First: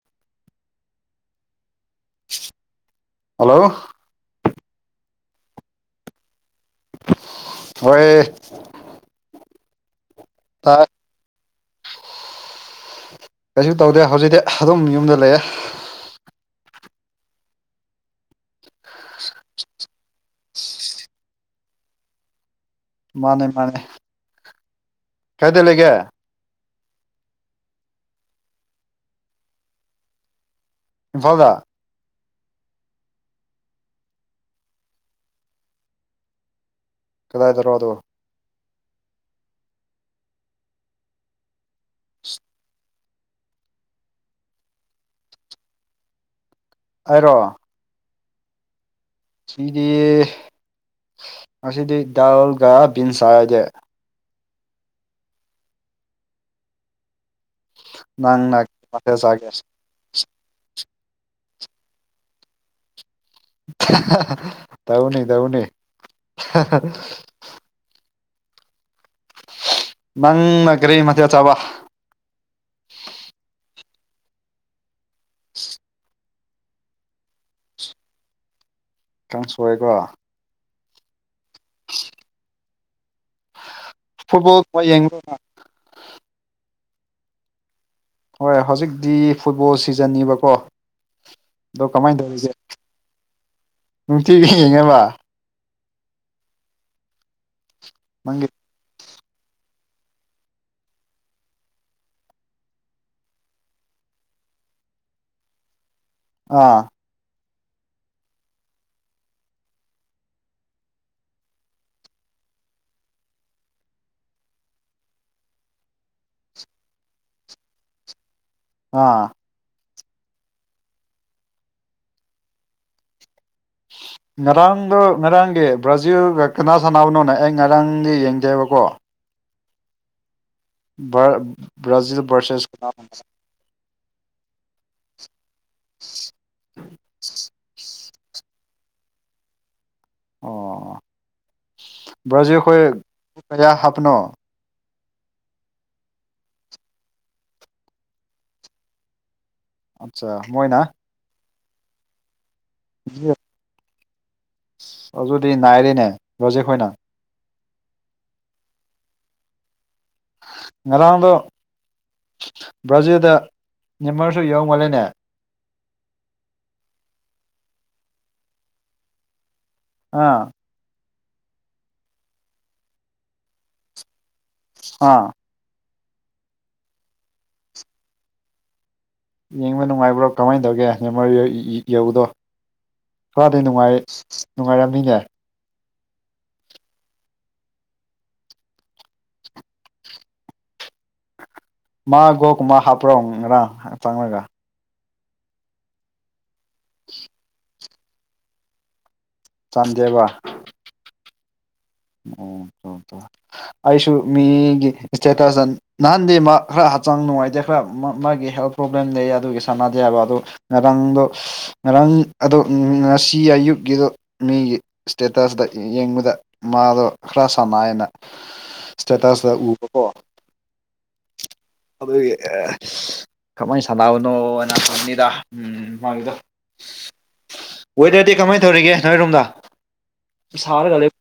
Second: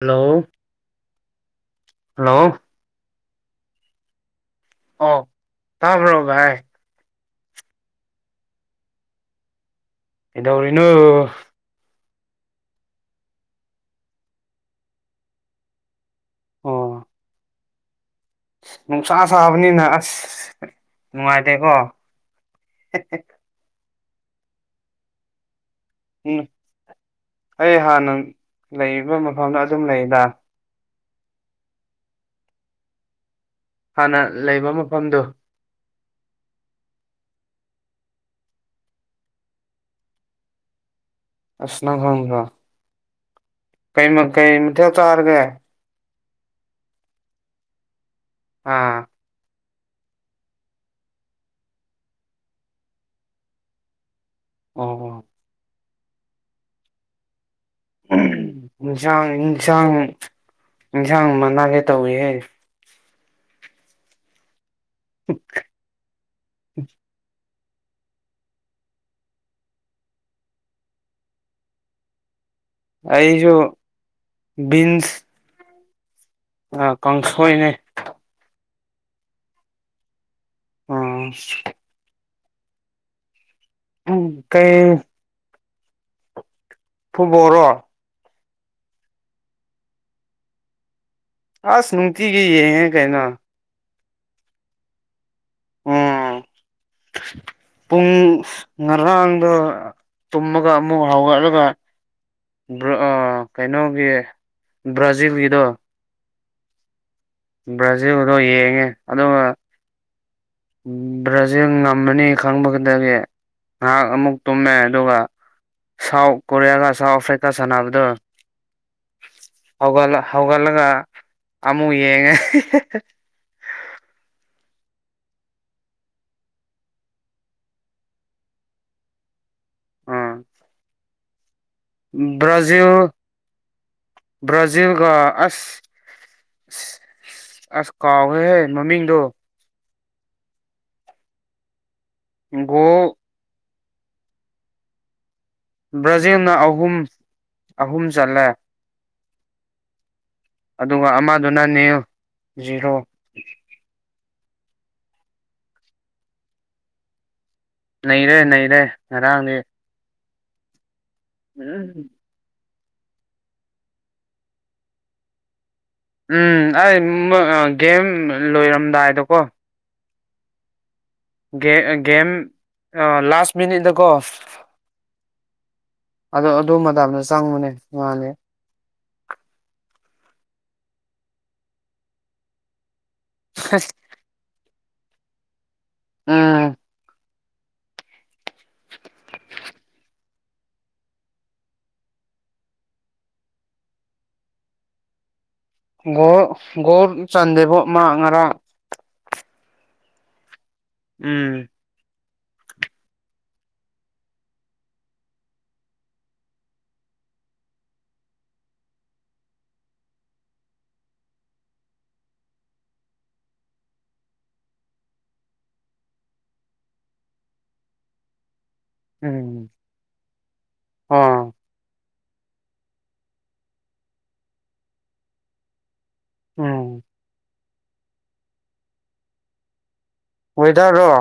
Hello hello hello ꯑꯣ ꯇꯕ꯭ꯔꯣ ꯚꯥꯏ ꯍꯣꯏꯌꯦ ꯇꯥꯏ ꯀꯩꯗꯧꯔꯤꯅꯣ? ꯀꯩꯁꯨ ꯇꯧꯗꯦ ꯍꯧꯖꯤꯛꯇꯤ ꯑꯗꯨꯝ ꯌꯨꯝꯗ ꯂꯩꯌꯦ ꯑꯣ ꯅꯨꯡꯁꯥ ꯁꯥꯕꯅꯤꯅ ꯑꯁ ꯅꯨꯡꯉꯥꯏꯇꯦꯀꯣ꯫ ꯃꯥꯅꯦ ꯃꯥꯅꯦ ꯀꯥꯏꯗ ꯂꯩꯒꯦ? ꯎꯝ ꯑꯩ ꯍꯥꯟꯅ ꯂꯩꯕ ꯃꯐꯝꯗ ꯑꯗꯨꯝ ꯂꯩꯗ꯫ ꯏꯝꯐꯥꯜꯗ? ꯍꯥꯟꯅ ꯂꯩꯕ ꯃꯐꯝꯗꯣ꯫ ꯀꯗꯥꯏꯗꯔꯣꯗꯣ꯫ ꯑꯁ ꯅꯪ ꯈꯪꯗꯔ꯭꯫ ꯀꯩ ꯃ ꯀꯩ ꯃꯊꯦꯜ ꯆꯥꯔꯒꯦ? ꯑꯩꯔꯣ? ꯑꯥ꯫ ꯁꯤꯗꯤ ꯉꯁꯤꯗꯤ ꯗꯥꯜꯒ ꯕꯤꯟꯁ ꯆꯥꯏ ꯑꯩꯗꯤ꯫ ꯑꯣ ꯑꯣ꯫ ꯅꯪꯅ ꯀꯩ ꯃꯊꯦꯜ ꯏꯟꯖꯥꯡ ꯆꯥꯒꯦ ꯏꯟꯖꯥꯡ ꯏꯟꯁꯥꯡ ꯃꯅꯥꯒꯦ ꯇꯧꯋꯤꯍꯦ꯫ ꯇꯧꯅꯤ ꯇꯧꯅꯤ꯫ ꯅꯪꯅ ꯀꯔꯤ ꯃꯊꯦꯜ ꯆꯥꯕ꯫ ꯑꯩꯖꯨ ꯕꯤꯟꯁ꯫ ꯑ ꯀꯥꯡꯁꯣꯏꯅꯦ꯫ ꯀꯥꯡꯁꯣꯏꯔꯣ꯫ ꯑꯥ꯫ ꯐꯨꯠꯕꯣꯜ ꯀꯩ ꯒ ꯌꯦꯡꯕꯔ꯫ ꯐꯨꯠꯕꯣꯜꯔꯣ꯫ ꯍꯣꯏ ꯍꯧꯖꯤꯛꯇꯤ ꯐꯨꯠꯕꯣꯜ ꯁꯤꯖꯟꯅꯤꯕꯀꯣ꯫ ꯑꯗꯣ ꯑꯁ ꯀꯃꯥꯏꯅ ꯅꯨꯡꯇꯤꯒꯤ ꯇꯧꯔꯤꯒꯦ ꯌꯦꯡꯉꯦ ꯀꯩꯅꯣ꯫ ꯅꯨꯡꯇꯤꯒꯤ ꯌꯦꯡꯉꯦꯕ꯫ ꯎꯝ ꯄꯨꯡ ꯅꯪꯒꯤ ꯉꯔꯥꯡꯗꯣ ꯇꯨꯝꯃꯒ ꯑꯃꯨꯛ ꯍꯧꯒꯠꯂꯒ ꯕ꯭ꯔꯥ ꯀꯩꯅꯣꯒꯤ ꯕ꯭ꯔꯥꯖꯤꯜꯒꯤꯗꯣ ꯑꯥ꯫ ꯕ꯭ꯔꯥꯖꯤꯜꯔꯣ ꯌꯦꯡꯉꯦ ꯑꯗꯨꯒ ꯕ꯭ꯔꯥꯖꯤꯜ ꯉꯝꯃꯅꯤ ꯈꯪꯕꯒꯗꯒꯤ ꯉꯥꯏꯍꯥꯛ ꯑꯃꯨꯛ ꯇꯨꯝꯃꯦ ꯑꯗꯨꯒ ꯁꯥꯎꯠ ꯀꯣꯔꯤꯌꯥꯒ ꯁꯥꯎꯠ ꯑꯐ꯭ꯔꯤꯀꯥ ꯁꯥꯟꯅꯕꯗꯣ ꯑꯥ꯫ ꯍꯧꯒꯠꯂ ꯍꯧꯒꯠꯂꯒ ꯑꯃꯨꯛ ꯌꯦꯡꯉꯦ꯫ [unintelligible] ꯉꯔꯥꯡꯗꯣ ꯉꯔꯥꯡꯒꯤ ꯕ꯭ꯔꯥꯖꯤꯜꯒ ꯀꯅꯥ ꯁꯥꯟꯅꯕꯅꯣꯅꯦ ꯑꯩ ꯉꯔꯥꯡꯗꯤ ꯌꯦꯡꯗꯦꯕꯀꯣ꯫ ꯑꯥ꯫ ꯕꯥ ꯕꯔꯖꯤꯜ ꯕꯔꯁꯦꯁ ꯕ꯭ꯔꯥꯖꯤꯜ [unintelligible] ꯕ꯭ꯔꯥꯖꯤꯜꯒ ꯑꯁ ꯑꯁ ꯀꯥꯎꯒꯔꯦꯍꯦ ꯃꯃꯤꯡꯗꯣ꯫ ꯑꯣ ꯕ꯭ꯔꯥꯖꯤꯜ ꯈꯣꯏ ꯒꯣꯜ ꯀꯌꯥ ꯍꯥꯞꯄꯅꯣ꯫ ꯕ꯭ꯔꯥꯖꯤꯜꯅ ꯑꯍꯨꯝ ꯑꯍꯨꯝ ꯆꯜꯂꯦ꯫ ꯑꯠꯆꯥ ꯃꯣꯏ ꯑꯗꯨꯒ ꯑꯃꯗꯨꯅ ꯅꯤꯜ ꯖꯤꯔꯣ꯫ [unintelligible] ꯑꯗꯨꯗꯤ ꯅꯥꯏꯔꯦꯅꯦ ꯕꯔ꯭ꯥꯖꯤꯜ ꯈꯣꯏꯅ꯫ ꯅꯩꯔꯦ ꯅꯩꯔꯦ ꯉꯔꯥꯡꯗꯤ꯫ ꯉꯔꯥꯡꯗꯣ ꯎꯝ꯫ ꯕ꯭ꯔꯥꯖꯤꯜꯗ ꯅꯦꯃꯥꯔꯖꯨ ꯌꯥꯎꯃꯥꯜꯂꯦꯅꯦ꯫ ꯎꯝ ꯑꯩ ꯎꯝ ꯒꯦꯝ ꯂꯣꯏꯔꯝꯗꯥꯏꯗꯀꯣ꯫ ꯑꯥ ꯒꯦ ꯒꯦꯝ ꯑ ꯂꯥꯁ ꯃꯤꯅꯤꯠꯗꯀꯣ ꯑꯥ ꯑꯗꯣ ꯑꯗꯨ ꯃꯇꯝꯗ ꯆꯪꯕꯅꯦ ꯃꯥꯅꯦ ꯌꯦꯡꯕ ꯅꯨꯡꯉꯥꯏꯕ꯭ꯔꯣ ꯀꯃꯥꯏꯅ ꯇꯧꯒꯦ [inaudible] ꯃꯥꯗꯩ ꯅꯨꯡꯉꯥꯏ ꯅꯨꯡꯉꯥꯏꯔꯝꯃꯤꯅꯦ ꯎꯝ ꯃꯥ ꯒꯣꯀꯨꯝꯃ ꯍꯥꯞꯄ꯭ꯔꯣ ꯉꯔꯥꯡ ꯆꯪꯉꯒ ꯒꯣꯜ ꯒ‌ꯣꯜ ꯆꯥꯟꯗꯦꯕꯨ ꯃꯥ ꯉꯔꯥꯡ ꯆꯥꯟꯗꯦꯕ ꯎꯝ ꯑꯣ ꯇꯣ ꯇꯣ ꯑꯩꯁꯨ ꯃꯤꯒꯤ ꯏꯁꯇꯦꯇꯁꯇ ꯅꯍꯥꯟꯗꯤ ꯃꯥ ꯈꯔ ꯍꯛꯆꯥꯡ ꯅꯨꯡꯉꯥꯏꯇꯦ ꯈꯔ ꯃꯥꯒꯤ ꯍꯦꯜꯞ ꯄ꯭ꯔꯣꯕ꯭ꯂꯦꯝ ꯂꯩ ꯑꯗꯨꯒꯤ ꯁꯥꯟꯅꯗꯦ ꯍꯥꯏꯕ ꯑꯗꯣ ꯉꯔꯥꯡꯗꯣ ꯉꯔꯥꯡ ꯑꯗꯣ ꯉꯁꯤ ꯑꯌꯨꯛꯀꯤꯗꯣ ꯃꯤꯒꯤ ꯏꯁꯇꯦꯇꯁꯇ ꯌꯦꯡꯕꯗ ꯃꯥꯗꯣ ꯈꯔ ꯁꯥꯟꯅꯥꯏꯅ ꯏꯁꯇꯦꯇꯁꯇ ꯎꯝ ꯎꯕꯀꯣ ꯑꯣ ꯑꯗꯨꯒꯤ ꯀꯃꯥꯏꯅ ꯁꯥꯟꯅꯕꯅꯣꯅ ꯈꯪꯅꯤꯗ ꯎꯝ ꯃꯥꯒꯤꯗ ꯎꯝ ꯋꯦꯗꯔꯗꯤ ꯀꯃꯥꯏꯅ ꯇꯧꯔꯤꯒꯦ ꯅꯣꯏꯔꯣꯝꯗ ꯁꯥꯔꯒ ꯂꯩ ꯋ‌ꯦꯗꯔꯔꯣ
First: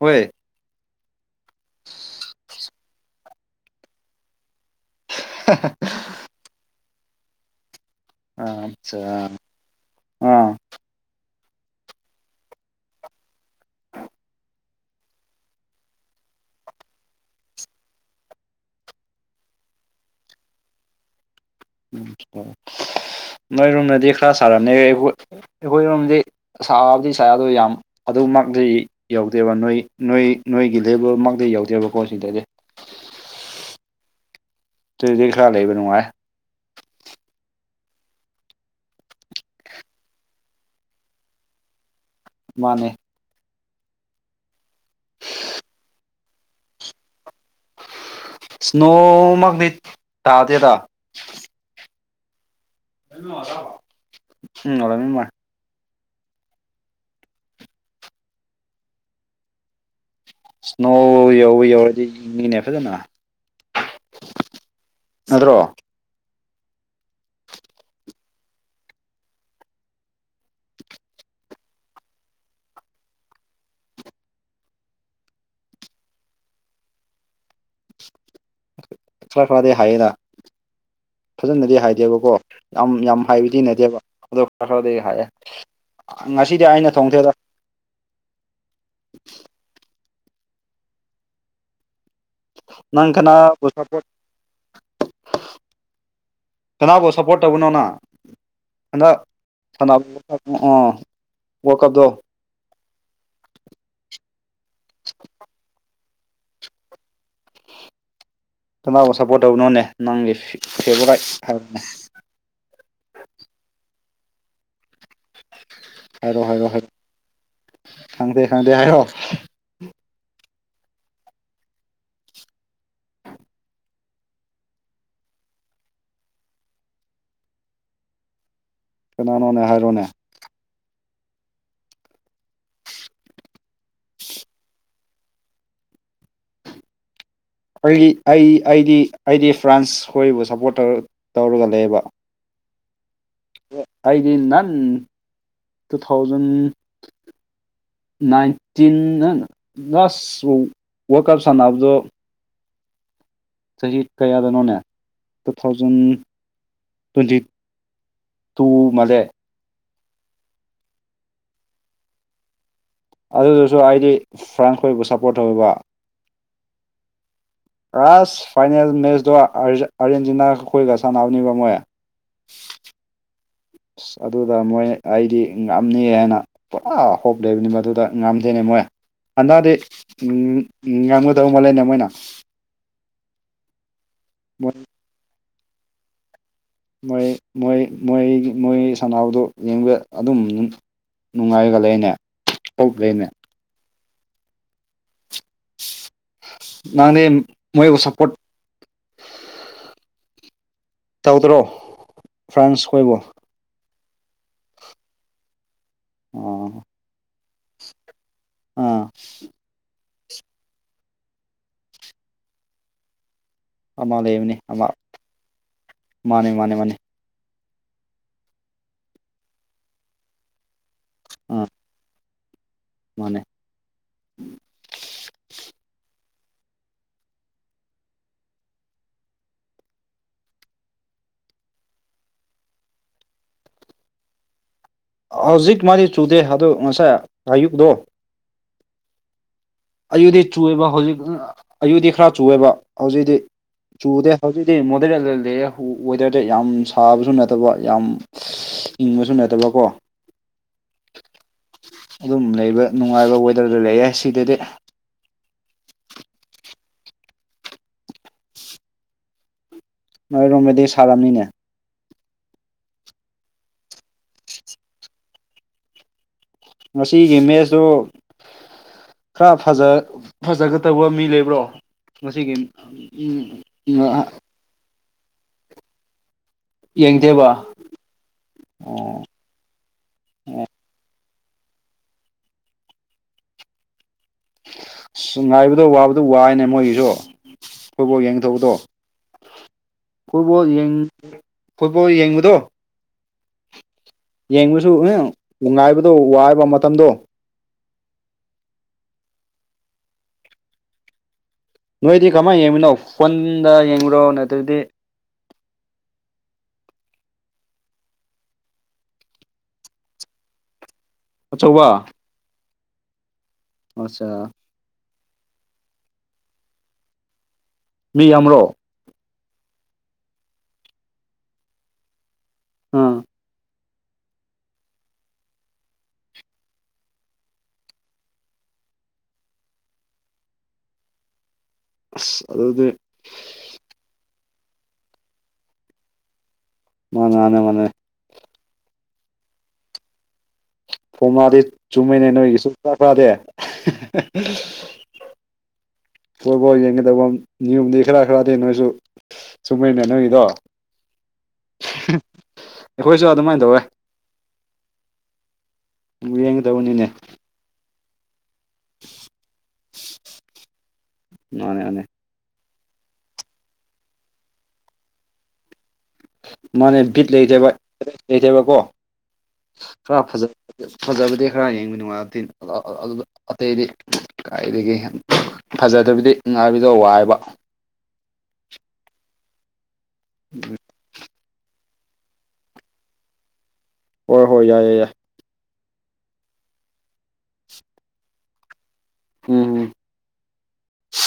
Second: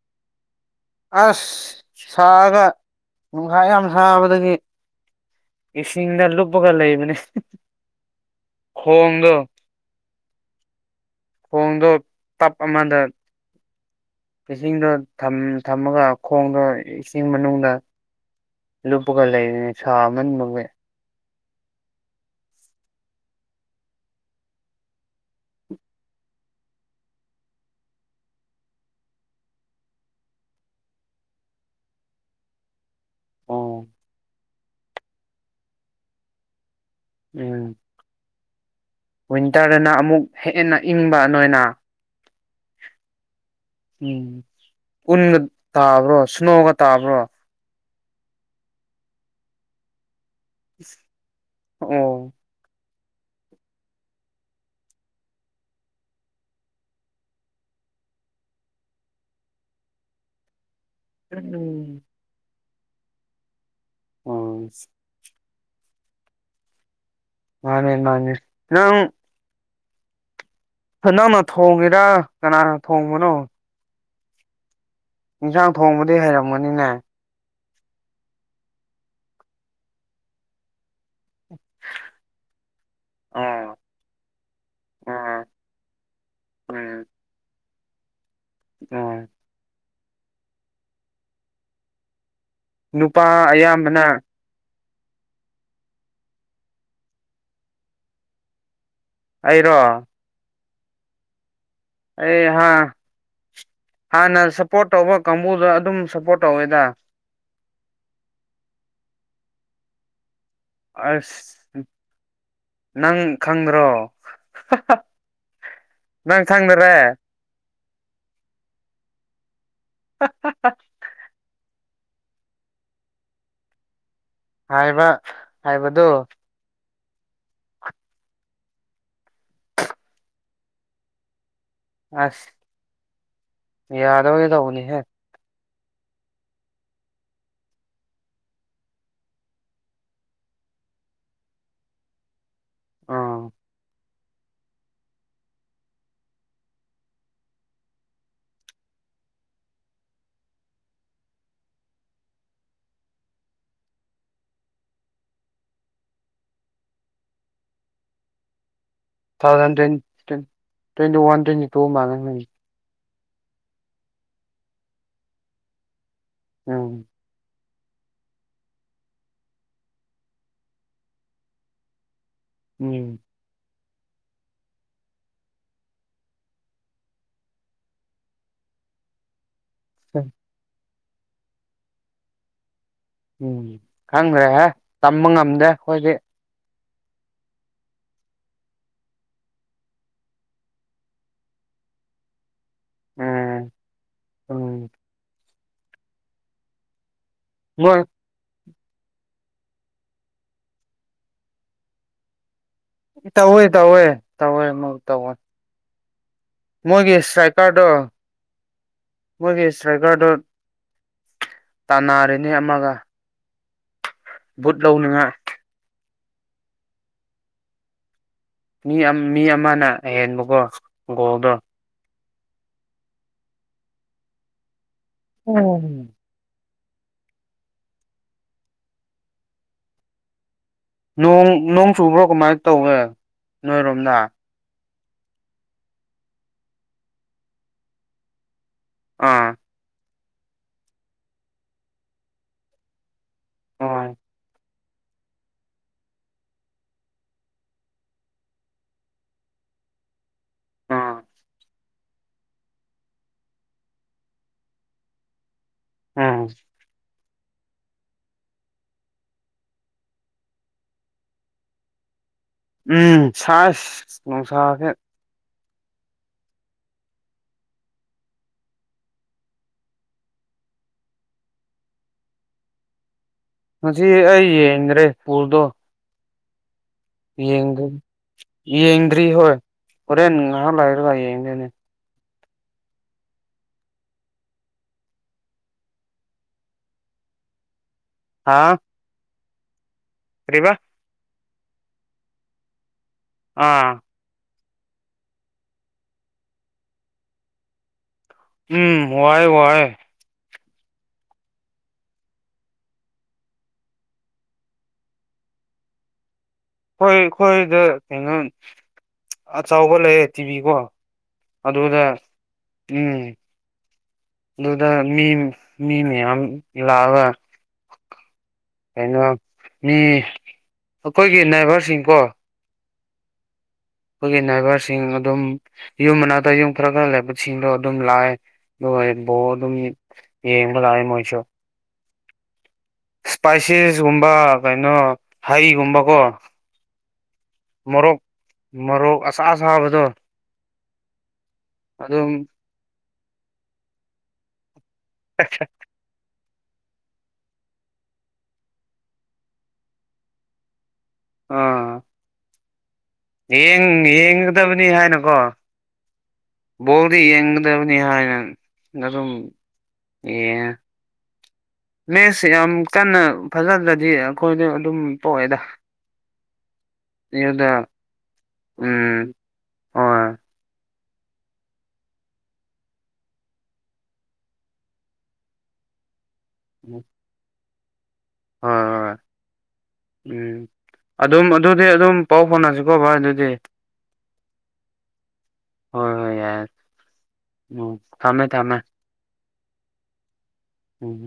ꯍꯣꯏ ꯑꯁ ꯁꯥꯔꯒ ꯅꯨꯡꯁꯥ ꯌꯥꯝ ꯁꯥꯕꯗꯒꯤ ꯏꯁꯤꯡꯗ ꯂꯨꯞꯄꯒ ꯂꯩꯕꯅꯤ ꯑ ꯑꯆꯥ ꯑꯥ ꯈꯣꯡꯗꯣ ꯇꯞ ꯑꯃꯗ ꯏꯁꯤꯡꯗꯣ ꯊꯝꯃꯒ ꯈꯣꯡꯗꯣ ꯏꯁꯤꯡ ꯃꯅꯨꯡꯗ ꯂꯨꯞꯄꯒ ꯂꯩꯔꯤꯅꯦ ꯁꯥꯃꯟꯕꯒꯤ ꯎꯝ ꯅꯣꯏ ꯔꯨꯝꯗꯗꯤ ꯈꯔ ꯁꯥꯔꯝꯅꯦ ꯑꯩꯈꯣꯏ ꯔꯨꯝꯗꯤ ꯁꯥꯥꯕꯨꯗꯤ ꯁꯥꯏ ꯗ‌ꯣ ꯌꯥꯝ ꯑꯗꯨ ꯃꯇꯤ ꯌꯧꯗꯦꯕ ꯅꯣꯏ ꯅꯣꯏ ꯅꯣꯏꯒꯤ ꯂꯦꯕꯔ ꯃꯛꯇ ꯌꯥꯎꯗꯦꯕꯀꯣ ꯁꯤꯗꯗꯤ ꯑꯣ ꯑꯗꯨꯗꯤ ꯈꯔ ꯂꯩꯕ ꯅꯨꯡꯉꯥꯏ ꯎꯝ ꯋꯤꯟꯇꯔꯗꯅ ꯑꯃꯨꯛ ꯍꯦꯟꯅ ꯏꯪꯕ ꯅꯣꯏꯅ ꯃꯥꯅꯦ ꯎꯝ ꯎꯟꯒ ꯇꯥꯕ꯭ꯔꯣ ꯁ꯭ꯅꯣꯒ ꯇꯥꯕ꯭ꯔꯣ ꯁ꯭ꯅꯣ ꯃꯛꯗꯤ ꯊꯥꯗꯦꯗ ꯑꯣ [unintelligible] ꯏꯁ꯭ꯅꯣ ꯌꯧꯕ ꯌꯧꯔꯗꯤ ꯏꯅꯤꯅꯦ ꯐꯖꯅ ꯎꯝ ꯅꯠꯇ꯭ꯔꯣ ꯃꯥꯅꯦ ꯃꯥꯅꯦ ꯅꯪ ꯅꯪꯅ ꯊꯣꯡꯉꯤꯔ ꯀꯅꯥꯅ ꯊꯣꯡꯕꯅꯣ ꯏꯟꯁꯥꯡ ꯊꯣꯡꯕꯗꯤ ꯍꯩꯔꯝꯒꯅꯤꯅꯦ ꯈ꯭ꯔꯥ ꯈ꯭ꯔꯗꯤ ꯍꯩꯌꯦꯗ ꯐꯖꯅꯗꯤ ꯍꯥꯏꯗꯦꯕꯀꯣ ꯌꯥꯝ ꯌꯥꯝ ꯍꯥꯏꯕꯗꯤ ꯑꯣ ꯅꯗꯦꯕ ꯑꯗꯣ ꯈꯔ ꯈꯔꯗꯤ ꯍꯥꯏꯌꯦ ꯎꯝ ꯉꯁꯤꯗꯤ ꯑꯩꯅ ꯎꯝ ꯊꯣꯡꯗꯦꯗ ꯑꯣ ꯅꯪ ꯅꯨꯄꯥ ꯀꯅꯥ ꯕ‌ꯣꯜ ꯑꯌꯥꯝꯕꯅ ꯁꯄ‌ꯣꯔꯠ ꯀꯅꯥ ꯕ‌ꯣꯜ ꯁꯞꯄꯣꯔꯠ ꯇꯧꯕꯅꯣꯅ ꯍꯟꯗꯛ ꯑꯩꯔꯣ ꯁꯅꯕ ꯋꯥꯔꯜ ꯀꯞꯗꯣ ꯑꯩ ꯍꯥꯟꯅ ꯁꯞꯄꯣꯔꯠ ꯇꯧꯕ ꯀꯥꯡꯕꯨꯗ ꯑꯗꯨꯝ ꯁꯞꯄꯣꯔꯠ ꯇꯧꯋꯦꯗ ꯀꯅꯥꯕꯨ ꯁꯄꯣꯔꯠ ꯇꯧꯕꯅꯣꯅꯦ ꯅꯪꯒꯤ ꯐꯦꯚꯣꯔꯥꯏꯠ ꯑꯁ ꯍꯥꯏꯔꯣꯅꯦ ꯅꯪ ꯈꯪꯗ꯭ꯔꯣ ꯍꯥꯏꯔꯣ ꯅꯪ ꯍꯥꯏꯔꯣ ꯍꯥꯏꯔꯣ ꯈꯪꯗꯔꯦ ꯈꯪꯗꯦ- ꯈꯪꯗꯦ ꯍꯥꯏꯔꯣ ꯍꯥꯏꯕ ꯍꯥꯏꯕꯗꯨ ꯀꯅꯥꯅꯣꯅꯦ ꯍꯥꯏꯔꯣꯅꯦ ꯑꯁ ꯌꯥꯗꯧꯒꯒꯤ ꯇꯧꯕꯅꯤ ꯍꯦ ꯑꯩꯒꯤ ꯑꯩ ꯑꯩꯗꯤ ꯑꯩꯗꯤ ꯐ꯭ꯔꯥꯟꯁ ꯈꯣꯏꯕꯨ ꯁꯞꯄꯣꯔꯠ ꯇꯧꯔꯒ ꯂꯩꯕ ꯑꯥ ꯑꯩꯗꯤ ꯅꯥꯟ ꯇꯨ ꯊꯥꯎꯖꯟ ꯅꯥꯏꯟꯇꯤꯟ ꯂꯥꯁ ꯋꯥꯔꯜ ꯀꯞ ꯁꯥꯟꯅꯕꯗꯣ ꯆꯍꯤ ꯀꯌꯥꯗꯅꯣꯅꯦ ꯇꯨ ꯊꯥꯎꯖꯟ ꯇ꯭ꯋꯦꯟꯇꯤ ꯇꯨ ꯃꯂꯦ ꯊꯥꯎꯖꯟ ꯇ꯭ꯋꯦꯟ ꯇ ꯇ꯭ꯋꯦꯟꯇꯤ ꯋꯥꯟ ꯇ꯭ꯋꯦꯟꯇꯤ ꯇꯨ ꯃꯥꯜꯂꯦꯅꯦ ꯑꯗꯨꯗꯨꯁꯨ ꯑꯩꯗꯤ ꯐ꯭ꯔꯥꯟ ꯈꯣꯏꯕꯨ ꯁꯞꯄꯣꯔꯠ ꯇꯧꯋꯦꯕ ꯎꯝ ꯑꯁ ꯐꯥꯏꯅꯦꯜ ꯃꯦꯠꯆꯇꯣ ꯑꯥꯔꯖꯦꯟꯇꯤꯅꯥꯒ ꯑꯩꯈꯣꯏꯒ ꯁꯥꯟꯅꯕꯅꯤꯕ ꯃꯣꯏ ꯎꯝ ꯑꯁ ꯑꯗꯨꯗ ꯃꯣꯏ ꯑꯩꯗꯤ ꯉꯝꯅꯤ ꯍꯥꯏꯅ ꯄꯨꯔꯥ ꯍꯣꯞꯂꯩꯕꯅꯤ ꯃꯗꯨꯗ ꯉꯝꯗꯦꯅꯦ ꯃꯣꯏ ꯍꯟꯗꯗꯤ ꯎꯝ ꯎꯝ ꯉꯝꯒꯗꯧꯕ ꯃꯥꯜꯂꯦꯅꯦ ꯃꯣꯏꯅ ꯎꯝ ꯈꯪꯗ꯭ꯔꯦꯍꯦ ꯃꯣꯏ ꯇꯝꯕ ꯉꯝꯗꯦ ꯑꯩꯈꯣꯏꯗꯤ ꯃꯣꯏ- ꯃꯣꯏ- ꯃꯣꯏ -ꯃꯣꯏ ꯁꯅꯥꯕꯗꯨ ꯌꯦꯡꯕ ꯑꯗꯨꯝ ꯅꯨꯡꯉꯥꯏꯒ ꯂꯩꯅꯦ ꯇꯣꯛ ꯈ꯭ꯔꯦꯅꯦ ꯎꯝ ꯎꯝ ꯅꯪꯗꯤ ꯃꯣꯏꯕꯨ ꯃꯣꯏ ꯁꯄꯣꯔꯠ ꯇꯧꯗ꯭ꯔꯣ ꯐ꯭ꯔꯥꯟꯁ ꯈꯣꯏꯕꯨ ꯇꯧꯋꯦ ꯇꯧꯋꯦ ꯇꯧꯋꯦ ꯑꯃꯨ ꯇꯧꯋꯦ ꯎꯝ ꯃꯣꯏꯒꯤ ꯏꯁꯇ꯭ꯔꯥꯏꯀꯔꯗꯣ ꯑꯥ ꯃꯣꯏꯒꯤ ꯏꯁꯇ꯭ꯔꯥꯏꯀꯔꯗꯣ ꯇꯥꯟꯅꯔꯦꯅꯦ ꯑꯃꯒ ꯑꯃ ꯂꯩꯕꯅꯤ ꯚꯨꯠ ꯑꯃ ꯂꯧꯅꯤꯡꯉꯥꯏ ꯃꯥꯅꯦ- ꯃꯥꯅꯦ -ꯃꯥꯅꯦ ꯃꯤ ꯃꯤ ꯑꯃꯅ ꯍꯦꯟꯕꯀꯣ ꯒꯣꯜꯗꯣ ꯃꯅꯦ ꯑꯣ ꯅꯣꯡ -ꯅꯣꯡ ꯆꯨꯕ꯭ꯔꯣ ꯀꯃꯥꯏꯅ ꯇꯧꯋꯦ ꯅꯣꯏꯔꯣꯝꯗ ꯍꯧꯖꯤꯛ ꯃꯥꯗꯤ ꯆꯨꯗꯦ ꯑꯗꯨ ꯉꯁꯥꯏ ꯑꯌꯨꯛꯇꯣ ꯑꯥ ꯑꯌꯨꯗꯤ ꯆꯨꯌꯦꯕ ꯍꯧꯖꯤꯛ ꯑꯌꯨꯗꯤ ꯈꯔ ꯆꯨꯑꯦꯕ ꯍꯧꯖꯤꯛꯗꯤ ꯑꯣ ꯆꯨꯗꯦ ꯍꯧꯖꯤꯛ ꯁꯤ ꯃꯣꯗꯔ ꯂꯩꯌꯦ ꯋꯦꯗꯔꯗ ꯌꯥꯝ ꯁꯥꯕꯁꯨ ꯅꯠꯇꯕ ꯌꯥꯝ ꯏꯪꯕꯁꯨ ꯅꯠꯇꯕ ꯀꯣ ꯑꯥ ꯑꯗꯨꯝ ꯂꯩꯕ ꯅꯨꯡꯉꯥꯏꯕ ꯋꯦꯗꯔꯗ ꯂꯩꯌꯦ ꯁꯤꯗꯗꯤ ꯎꯝ ꯅꯣꯏꯔꯣꯝꯗꯗꯤ ꯁꯥꯔꯝꯅꯤꯅꯦ ꯎꯝ ꯁꯥꯏ ꯅꯨꯡꯁꯥꯁ‌ꯦ ꯉꯁꯤꯒꯤ ꯃꯦꯁꯇꯨ ꯈꯔ ꯐꯖ ꯐꯖꯒꯗꯧꯕ ꯃꯤ ꯂꯩꯕ꯭ꯔꯣ ꯉꯁꯤꯒꯤ ꯉꯁꯤ ꯑꯩ ꯌꯦꯡꯗ꯭ꯔꯦ ꯕ‌ꯣꯜꯗꯣ ꯌꯦꯡꯗꯦꯕ ꯌꯦꯡꯗ꯭ꯔꯤ ꯍꯣꯏ ꯍꯣꯔꯦꯟ ꯉꯥꯏꯍꯥꯛ ꯂꯥꯏꯔꯒ ꯌꯦꯡꯗꯣꯏꯅꯦ ꯑꯁ ꯉꯥꯏꯕꯗꯣ ꯋꯥꯕꯗꯣ ꯋꯥꯏꯅꯦ ꯃꯣꯏꯒꯤꯁꯨ ꯐꯨꯠꯕꯣꯜ ꯌꯦꯡ ꯍꯥ ꯗꯧꯕꯗꯣ ꯐꯨꯠꯕꯣꯜ ꯀꯔꯤꯕ ꯌꯦꯡ ꯐꯨꯠꯕꯣꯜ ꯌꯦꯡꯕꯗꯣ ꯑꯥ ꯌꯦꯡꯕꯁꯨ ꯑꯦ ꯉꯥꯏꯕꯗꯣ ꯋꯥꯕ ꯃꯇꯝꯗꯣ ꯎꯝ ꯋꯥꯌꯦ ꯋꯥꯌꯦ ꯅꯣꯏꯗꯤ ꯀꯃꯥꯏꯅ ꯌꯦꯡꯃꯤꯅꯣ ꯐꯣꯟꯗ ꯌꯦꯡꯕꯔꯣ ꯅꯠꯇ꯭ꯔꯗꯤ ꯑꯩꯈꯣꯏ ꯑꯩꯈꯣꯏꯗ ꯀꯩꯅꯣ ꯑꯆꯧꯕ ꯂꯩꯌꯦ ꯇꯤꯚꯤ ꯀꯣ ꯑꯆꯧꯕ ꯑꯗꯨꯗ ꯎꯝ ꯑꯆꯥ ꯑꯗꯨꯗ ꯃꯤ ꯃꯤ ꯃꯌꯥꯝ ꯂꯥꯛꯑꯒ ꯃꯤ ꯌꯥꯝꯕ꯭ꯔ‌ꯣ ꯀꯩꯅꯣ ꯃꯤ ꯑꯩꯈꯣꯏꯒꯤ ꯅꯥꯒꯁꯤꯡꯀꯣ ꯑꯥ ꯑꯩꯈꯣꯏꯒꯤ ꯅꯥꯏꯕꯔꯁꯤꯡ ꯑꯗꯨꯝ ꯌꯨꯝ ꯃꯅꯥꯛꯇ ꯌꯨꯝ ꯈꯔ- ꯈꯔ ꯂꯩꯕꯁꯤꯡꯗꯣ ꯑꯗꯨꯝ ꯂꯥꯛꯑꯦ ꯑꯗꯨꯝ ꯌꯦꯡꯕ ꯂꯥꯛꯑ ꯃꯣꯏꯁꯨ ꯑꯁ ꯑꯗꯨꯗꯤ ꯏꯁꯄꯥꯏꯁꯦꯁꯒꯨꯝꯕ ꯀꯩꯅꯣ ꯍꯩꯒꯨꯝꯕꯀꯣ [unintelligible] ꯃꯣꯔꯣꯛ ꯃꯣꯔꯣꯛ ꯑꯁꯥ ꯑꯁꯥꯕꯗꯣ ꯐꯧꯅꯥꯗꯤ ꯆꯨꯝꯃꯦꯅꯦ ꯑꯗꯨꯝ ꯅꯣꯏꯒꯤ ꯈꯔꯥ ꯈꯔꯥꯗꯤ [unintelligible] ꯐꯨꯠꯕꯣꯜ ꯌꯦꯡꯒꯗꯕ ꯅꯤꯌꯣꯝꯗꯤ ꯈꯔ ꯈꯔꯗꯤ ꯅꯣꯏꯁꯨ ꯆꯨꯝꯃꯦꯅꯦ ꯅꯣꯏꯗꯣ ꯑꯥ [unintelligible] ꯇꯧꯋꯦ ꯌꯦꯡ ꯌꯦꯡꯒꯗꯕꯅꯤ ꯍꯥꯏꯅꯀꯣ [unintelligible] ꯕꯣꯜꯗꯤ ꯌꯦꯡꯒꯗꯕꯅꯤ ꯍꯥꯏꯅ ꯑꯗꯨꯝ ꯌꯦꯡꯉꯦ ꯃꯥꯅꯦ ꯃꯥꯅꯦ ꯃꯦꯁ ꯌꯥꯝ ꯀꯟꯅ ꯐꯖꯗ꯭ꯔꯗꯤ ꯑꯩꯈꯣꯏꯗ ꯑꯗꯨꯝ ꯇ‌ꯣꯛꯑꯦꯗ ꯃꯥꯅꯦ ꯕꯤꯠ ꯂꯩꯇꯦꯕ ꯂꯩꯇꯦꯕꯀꯣ ꯎꯝ ꯈꯔ ꯍꯣꯏ ꯐꯖ ꯐꯖꯕꯗꯤ ꯈꯔ ꯌꯦꯡꯕ ꯅꯨꯡꯉꯥꯏꯔ ꯑꯇꯩꯗꯤ ꯑꯗꯨ ꯑꯇꯩꯗꯤ ꯀꯥꯏꯗꯒꯤ ꯐꯖꯗꯕꯤꯗꯤ ꯉꯥꯏꯕꯗꯣ ꯋꯥꯏꯌꯦꯕ ꯍꯣꯏ ꯍꯣꯏ ꯎꯝ ꯑꯗꯨꯝ ꯑꯗꯨꯗꯤ ꯑꯗꯨꯝ ꯄꯥꯎ ꯐꯥꯎꯅꯁꯤꯀꯣ ꯚꯥꯏ ꯑꯗꯨꯗꯤ ꯍꯣꯏ ꯍꯣꯏ ꯌꯥꯏ ꯌꯥꯏ ꯍꯣꯏ ꯍꯣꯏ ꯌꯥꯏ ꯎꯝ ꯊꯝꯃꯦ ꯊꯝꯃꯦ ꯎꯝ ꯎꯝ